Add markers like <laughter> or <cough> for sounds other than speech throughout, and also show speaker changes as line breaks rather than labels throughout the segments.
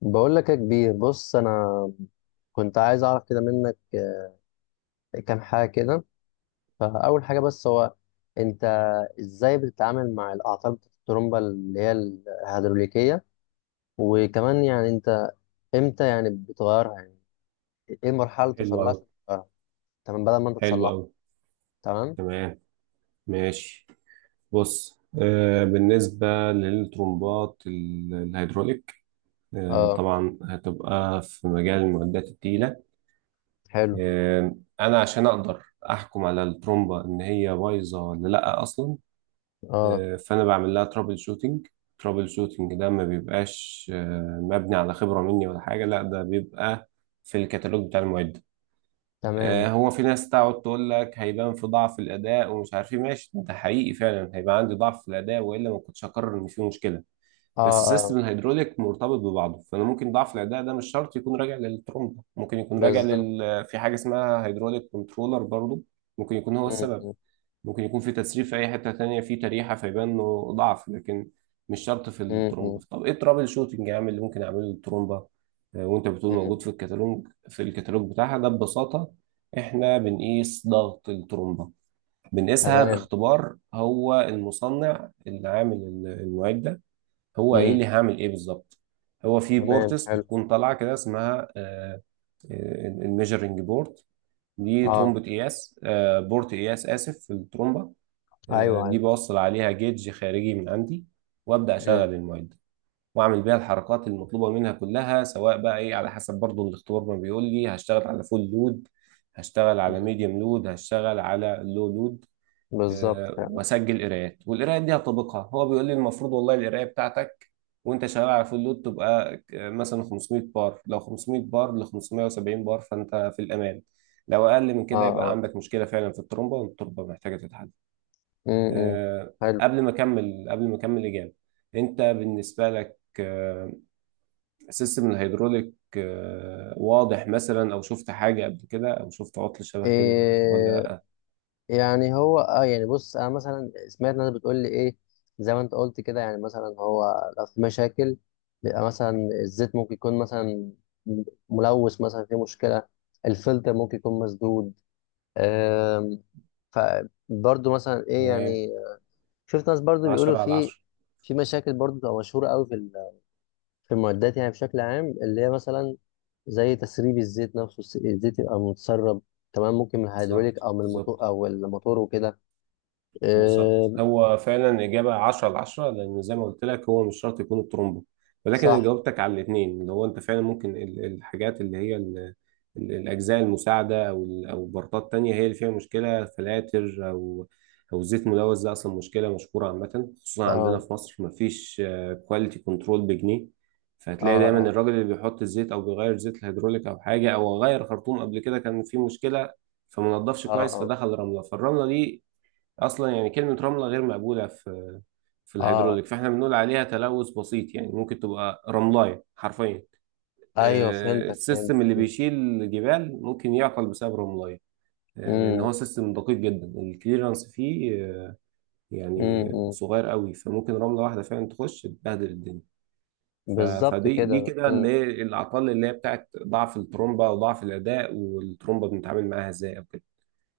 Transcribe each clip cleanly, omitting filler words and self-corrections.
بقول لك يا كبير، بص انا كنت عايز اعرف كده منك كام حاجه كده. فاول حاجه بس هو انت ازاي بتتعامل مع الاعطال بتاعت الترومبه اللي هي الهيدروليكيه؟ وكمان يعني انت امتى يعني بتغيرها؟ يعني ايه المرحله اللي توصل
حلو
لها
أوي.
عشان تغيرها؟ تمام، بدل ما انت
حلو
تصلحها.
أوي.
تمام.
تمام. ماشي. بص، بالنسبة للترمبات الهيدروليك،
اه.
طبعا هتبقى في مجال المعدات التقيلة.
حلو.
أنا عشان أقدر أحكم على الترمبة إن هي بايظة ولا لأ أصلا،
اه.
فأنا بعمل لها ترابل شوتينج. ترابل شوتينج ده ما بيبقاش مبني على خبرة مني ولا حاجة، لأ، ده بيبقى في الكتالوج بتاع المعدة.
تمام.
هو في ناس تقعد تقول لك هيبان في ضعف الاداء ومش عارف ايه، ماشي ده حقيقي، فعلا هيبقى عندي ضعف في الاداء والا ما كنتش هقرر ان في مشكله.
اه.
بس
اه.
سيستم الهيدروليك مرتبط ببعضه، فانا ممكن ضعف الاداء ده مش شرط يكون راجع للترومبه، ممكن يكون راجع
بالظبط.
في حاجه اسمها هيدروليك كنترولر، برضه ممكن يكون هو
م-
السبب.
م-
ممكن يكون في تسريب في اي حته تانية في تريحه فيبان انه ضعف، لكن مش شرط في
م- م-
الترومبه. طب ايه الترابل شوتنج يا عم اللي ممكن اعمله للترومبه؟ وانت بتقول
م.
موجود في الكتالوج، في الكتالوج بتاعها، ده ببساطه احنا بنقيس ضغط الترومبه. بنقيسها
تمام.
باختبار، هو المصنع اللي عامل المعده ده هو قايل
م.
لي هعمل ايه بالظبط. هو في
تمام.
بورتس
حلو.
بتكون طالعه كده اسمها الميجرنج بورد، دي
اه.
ترومبه قياس، بورت قياس اسف، في الترومبه.
ايوه.
دي
ايوه.
بوصل عليها جيج خارجي من عندي، وابدا
م-
اشغل المعده واعمل بيها الحركات المطلوبه منها كلها، سواء بقى ايه على حسب برضو الاختبار ما بيقول لي، هشتغل على فول لود، هشتغل على
م.
ميديوم لود، هشتغل على لو لود.
بالظبط، فعلا.
واسجل قراءات، والقراءات دي هطبقها. هو بيقول لي المفروض والله القرايه بتاعتك وانت شغال على فول لود تبقى مثلا 500 بار، لو 500 بار ل 570 بار فانت في الامان، لو اقل من
اه.
كده يبقى
اه.
عندك مشكله فعلا في الترومبه والترومبه محتاجه تتحل.
امم. إمم.
آه،
حلو.
قبل ما اكمل، قبل ما اكمل اجابه، انت بالنسبه لك سيستم الهيدروليك واضح مثلا؟ او شفت حاجه قبل كده او شفت عطل شبه كده ولا
إيه.
لا؟
يعني هو يعني بص انا مثلا سمعت ناس بتقول لي ايه. زي ما انت قلت كده، يعني مثلا هو لو في مشاكل بيبقى مثلا الزيت ممكن يكون مثلا ملوث، مثلا في مشكله، الفلتر ممكن يكون مسدود، آم، فبرضه مثلا ايه
تمام.
يعني. شفت ناس برضه بيقولوا
10 على
في
10.
في مشاكل برضه بتبقى مشهوره قوي في المعدات، يعني بشكل عام اللي هي مثلا زي تسريب الزيت نفسه، الزيت يبقى متسرب، تمام، ممكن من الهيدروليك
بالظبط،
او من الموتور
بالظبط.
او الموتور وكده.
بالظبط،
إيه.
هو فعلا إجابة 10 على 10، لأن زي ما قلت لك هو مش شرط يكون الترومبو، ولكن أنا
صح.
جاوبتك على الاتنين، اللي هو أنت فعلا ممكن الحاجات اللي هي الأجزاء المساعدة أو أو بارتات تانية هي اللي فيها مشكلة، فلاتر أو أو زيت ملوث. ده أصلا مشكلة مشهورة عامة، خصوصا عندنا
اه.
في مصر مفيش كواليتي كنترول بجنيه،
اه.
فهتلاقي دايما
اه.
الراجل اللي بيحط الزيت أو بيغير زيت الهيدروليك أو حاجة، أو غير خرطوم قبل كده كان فيه مشكلة فما نضفش
اه.
كويس
اه.
فدخل رملة، فالرملة دي اصلا، يعني كلمه رمله غير مقبوله في في
اه.
الهيدروليك، فاحنا بنقول عليها تلوث بسيط، يعني ممكن تبقى رملايه حرفيا.
ايوه، فهمتك،
السيستم اللي
فهمتك.
بيشيل الجبال ممكن يعطل بسبب رملايه، لان
امم.
هو سيستم دقيق جدا، الكليرنس فيه يعني
امم.
صغير قوي، فممكن رمله واحده فعلا تخش تبهدل الدنيا.
بالظبط
فدي، دي
كده.
كده
امم.
اللي هي الاعطال اللي هي بتاعت ضعف الترومبه وضعف الاداء، والترومبه بنتعامل معاها ازاي او كده.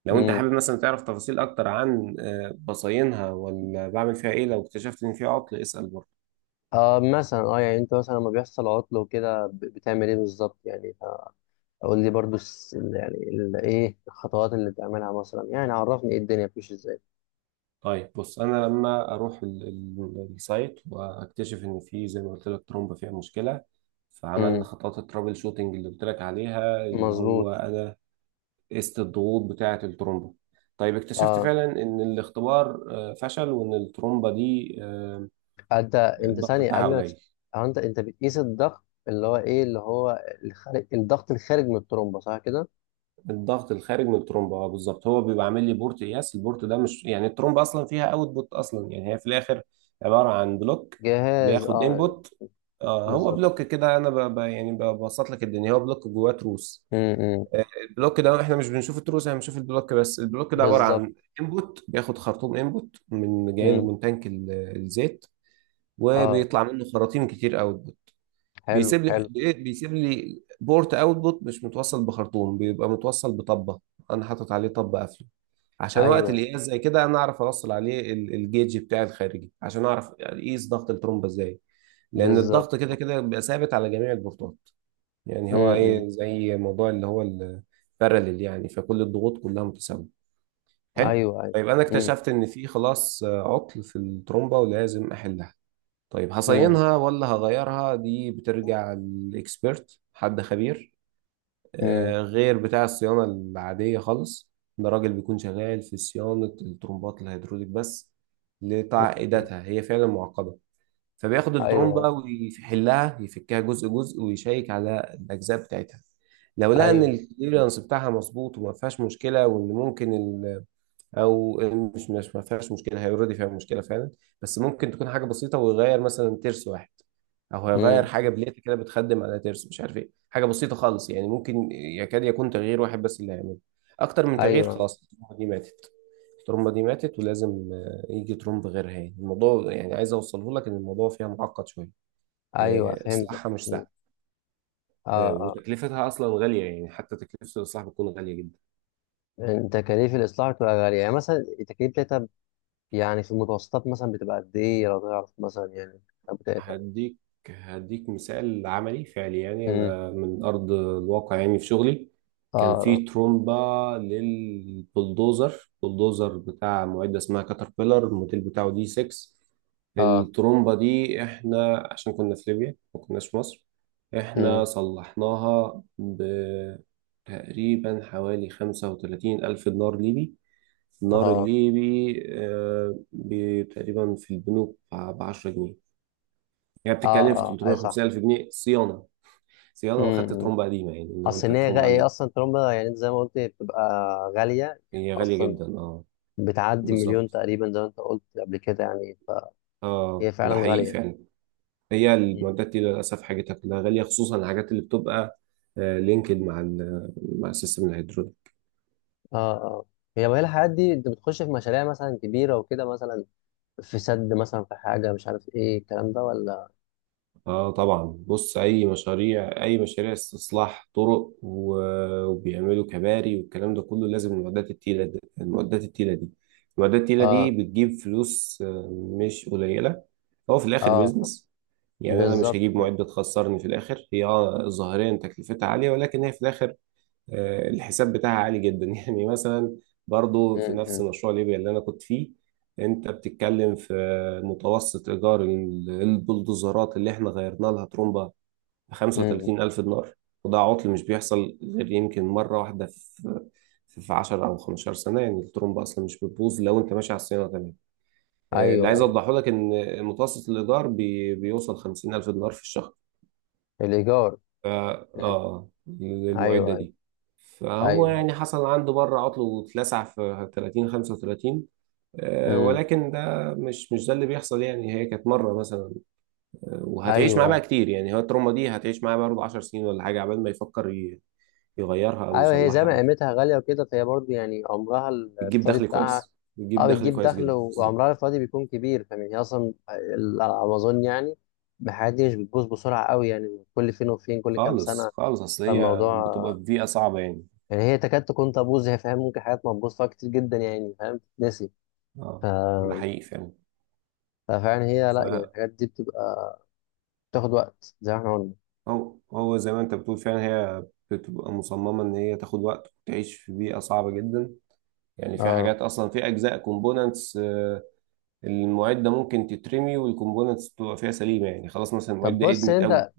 لو انت
امم.
حابب مثلا تعرف تفاصيل اكتر عن بصاينها ولا بعمل فيها ايه لو اكتشفت ان فيها عطل، اسأل برضه.
مثلا يعني انت مثلا لما بيحصل عطل وكده بتعمل ايه بالظبط يعني؟ قول لي برضو، يعني ايه الخطوات اللي بتعملها مثلا؟ يعني عرفني ايه الدنيا بتمشي
طيب بص، انا لما اروح السايت واكتشف ان في، زي ما قلت لك، ترومبه فيها مشكله، فعملنا
ازاي.
خطوات الترابل شوتنج اللي قلت لك عليها، اللي هو
مظبوط.
انا قست الضغوط بتاعه الترومبه. طيب اكتشفت
اه.
فعلا ان الاختبار فشل وان الترومبه دي
انت،
الضغط
ثانية
بتاعها
قبل ما
قليل.
انت بتقيس الضغط، اللي هو ايه، اللي هو الخارج، الضغط الخارج من الترومبة، صح كده؟
الضغط الخارج من الترومبه، اه بالظبط، هو بيبقى عامل لي بورت قياس، البورت ده مش يعني الترومبه اصلا فيها اوتبوت، اصلا يعني هي في الاخر عباره عن بلوك
جهاز.
بياخد
اه.
انبوت. آه، هو
بالظبط.
بلوك كده، انا يعني ببسط لك الدنيا، هو بلوك جواه تروس.
امم.
البلوك ده احنا مش بنشوف التروس، احنا بنشوف البلوك بس. البلوك ده عباره
بالظبط.
عن انبوت، بياخد خرطوم انبوت من جاي له
امم.
من تانك الزيت،
اه.
وبيطلع منه خراطيم كتير قوي.
حلو،
بيسيب لي،
حلو.
بيسيب لي بورت اوتبوت مش متوصل بخرطوم، بيبقى متوصل بطبه انا حاطط عليه، طب قافله، عشان وقت
ايوه.
القياس زي كده انا اعرف اوصل عليه الجيج بتاعي الخارجي عشان اعرف اقيس ضغط الترومبه ازاي، لان الضغط كده
بالظبط.
كده بيبقى ثابت على جميع البورتات. يعني هو
امم.
ايه، زي موضوع اللي هو الباراليل يعني، فكل الضغوط كلها متساويه. حلو.
ايوه، ايوه.
فيبقى انا
امم.
اكتشفت ان في خلاص عطل في الترومبه ولازم احلها. طيب
امم.
هصينها ولا هغيرها؟ دي بترجع للاكسبيرت، حد خبير
امم.
غير بتاع الصيانة العادية خالص. ده راجل بيكون شغال في صيانة الترمبات الهيدروليك بس، لتعقيداتها، هي فعلا معقدة. فبياخد
ايوه،
الترمبة ويحلها، يفكها جزء جزء، ويشيك على الأجزاء بتاعتها. لو لقى إن
ايوه.
الكليرنس بتاعها مظبوط وما فيهاش مشكلة، وإن ممكن او مش مش ما فيهاش مشكله، هي اوريدي فيها مشكله فعلا، بس ممكن تكون حاجه بسيطه، ويغير مثلا ترس واحد، او هيغير
امم.
حاجه بليت كده بتخدم على ترس، مش عارف ايه، حاجه بسيطه خالص، يعني ممكن يكاد يكون تغيير واحد بس اللي هيعمله. اكتر من تغيير،
ايوه،
خلاص الترومبه دي ماتت. الترومبه دي ماتت ولازم يجي ترومب غيرها. يعني الموضوع، يعني عايز اوصله لك ان الموضوع فيها معقد شويه،
ايوه، فهمتك.
اصلاحها مش
مم.
سهل،
اه. اه.
وتكلفتها اصلا غاليه، يعني حتى تكلفه الاصلاح بتكون غاليه جدا.
إن تكاليف الاصلاح بتبقى غاليه، يعني مثلا التكاليف بتاعتها، يعني في المتوسطات مثلا بتبقى قد ايه، لو تعرف مثلا، يعني الامتحانات بتاعتها يعني.
هديك هديك مثال عملي فعلي، يعني
امم.
انا من ارض الواقع، يعني في شغلي كان
اه.
في ترومبا للبلدوزر، بلدوزر بتاع معدة اسمها كاتربيلر، الموديل بتاعه دي 6.
اه.
الترومبا دي احنا، عشان كنا في ليبيا ما كناش في مصر، احنا
امم.
صلحناها بتقريبا حوالي خمسة وتلاتين ألف دينار ليبي. النار
اه.
الليبي تقريبا في البنوك بعشرة جنيه، يعني بتتكلم
اه.
في
اه. اي. صح.
350 الف جنيه صيانه. صيانه، واخدت
امم.
ترومبه قديمه. يعني لو
اصل
انت
إن هي
الترومبه
هي
عندك،
اصلا ترومبا، يعني أنت زي ما قلت هي بتبقى غاليه يعني،
هي غاليه
اصلا
جدا، اه
بتعدي مليون
بالظبط.
تقريبا، زي ما انت قلت قبل كده يعني، فهي
اه،
فعلا
ده حقيقي
غاليه.
فعلا، هي
مم.
المعدات دي للاسف حاجتها كلها غاليه، خصوصا الحاجات اللي بتبقى آه لينكد مع ال مع السيستم الهيدروليك.
اه. اه. هي بقى الحاجات دي، انت بتخش في مشاريع مثلا كبيره وكده، مثلا في سد، مثلا في حاجه مش عارف ايه الكلام ده، ولا؟
اه طبعا، بص، اي مشاريع، اي مشاريع استصلاح طرق، وبيعملوا كباري والكلام ده كله، لازم المعدات التقيله دي، المعدات التقيله دي، المعدات التقيله دي
اه.
بتجيب فلوس مش قليله. هو في
اه.
الاخر
آه.
بيزنس، يعني انا مش
بالظبط.
هجيب معده تخسرني في الاخر. هي اه ظاهريا تكلفتها عاليه، ولكن هي في الاخر الحساب بتاعها عالي جدا. <laughs> يعني مثلا برضو في
مم،
نفس
مم،
مشروع ليبيا اللي انا كنت فيه، انت بتتكلم في متوسط ايجار البلدوزرات اللي احنا غيرنا لها ترومبا ب
مم.
35 الف دينار. وده عطل مش بيحصل غير يمكن مره واحده في 10 او 15 سنه، يعني الترومبا اصلا مش بتبوظ لو انت ماشي على الصيانه تمام. اللي
ايوه،
عايز
ايوه،
اوضحه لك ان متوسط الايجار بيوصل 50,000 دينار في الشهر
الايجار.
ف
مم.
اه للمعدة
ايوه، ايوه،
دي. فهو
ايوه، ايوه.
يعني حصل عنده مرة عطل واتلسع في 30 35،
مم.
ولكن ده مش مش ده اللي بيحصل، يعني هي كانت مرة مثلا، وهتعيش معاه
ايوه،
بقى
ايوه،
كتير، يعني هو التروما دي هتعيش معاه برضه 10 سنين ولا حاجة عبال ما يفكر يغيرها أو
ايوه. هي زي
يصلحها
ما
أو كده.
قيمتها غاليه وكده، فهي برضه يعني عمرها
بتجيب
الافتراضي
دخل
بتاعها.
كويس، بتجيب
اه،
دخل
بتجيب
كويس
دخل،
جدا،
وعمرها
بالظبط.
الافتراضي بيكون كبير، فمن هي اصلا على ما اظن يعني الحاجات دي مش بتبوظ بسرعه قوي، يعني كل فين وفين، كل كام سنه.
خالص خالص، أصل هي بتبقى
فالموضوع
في بيئة صعبة يعني.
يعني هي تكاد تكون تبوظ، هي فاهم، ممكن حاجات ما تبوظ فيها كتير جدا، يعني فاهم تتنسي ف...
اه ده حقيقي فعلا.
ففعلا هي،
ف
لا يعني الحاجات دي بتبقى بتاخد وقت زي ما احنا قلنا.
هو زي ما انت بتقول فعلا، هي بتبقى مصممة ان هي تاخد وقت وتعيش في بيئة صعبة جدا. يعني في
اه،
حاجات اصلا، في اجزاء كومبوننتس المعدة ممكن تترمي والكومبوننتس تبقى فيها سليمة، يعني خلاص مثلا
طب
المعدة
بص
ادمت قوي.
انت،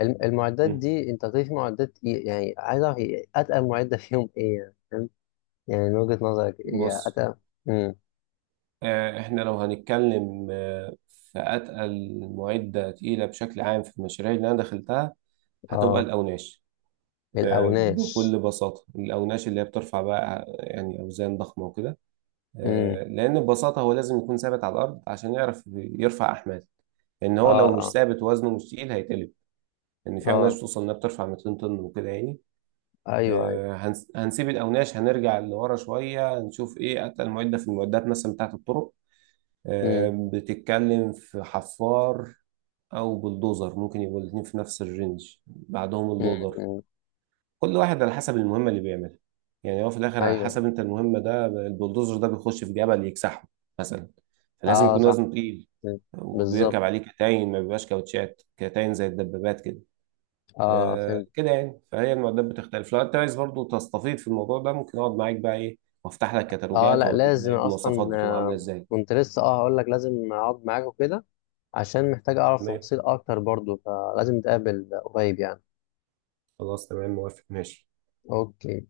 المعدات
مم.
دي انت هتلاقي في معدات ايه؟ يعني عايز اعرف ايه اتقل معدة فيهم ايه يعني، فاهم؟ يعني من وجهة نظرك ايه يعني
بص،
اتقل؟ امم.
احنا لو هنتكلم في اتقل معدة تقيلة بشكل عام في المشاريع اللي انا دخلتها، هتبقى
اه.
الاوناش.
الاوناش.
بكل بساطة الاوناش اللي هي بترفع بقى يعني اوزان ضخمة وكده،
امم.
لان ببساطه هو لازم يكون ثابت على الارض عشان يعرف يرفع احمال، لان هو لو مش
اه. اه.
ثابت وزنه مش تقيل هيتقلب، لان في
اه.
اوناش توصل انها بترفع 200 طن وكده يعني.
ايوه، ايوه.
هنسيب الاوناش، هنرجع لورا شويه نشوف ايه اتقل معده في المعدات مثلا بتاعه الطرق.
امم.
بتتكلم في حفار او بلدوزر، ممكن يبقوا الاثنين في نفس الرينج، بعدهم
امم.
اللودر.
أمم.
كل واحد على حسب المهمة اللي بيعملها، يعني هو في الآخر على حسب
ايوه.
أنت المهمة، ده البلدوزر ده بيخش في جبل يكسحه مثلا، فلازم
اه.
يكون
صح.
وزنه تقيل،
أمم. بالظبط.
وبيركب عليه كتاين، ما بيبقاش كاوتشات، كتاين زي الدبابات كده.
اه،
آه
فهمت.
كده يعني، فهي المعدات بتختلف. لو أنت عايز برضه تستفيض في الموضوع ده، ممكن أقعد معاك بقى إيه وأفتح لك
اه،
كتالوجات
لا،
وأوريك بقى
لازم
إيه
اصلا،
المواصفات بتبقى عاملة إزاي.
كنت لسه هقول لك لازم اقعد معاك وكده، عشان محتاج اعرف
تمام.
تفاصيل اكتر برضو، فلازم نتقابل قريب يعني.
خلاص، تمام، موافق. ماشي.
اوكي.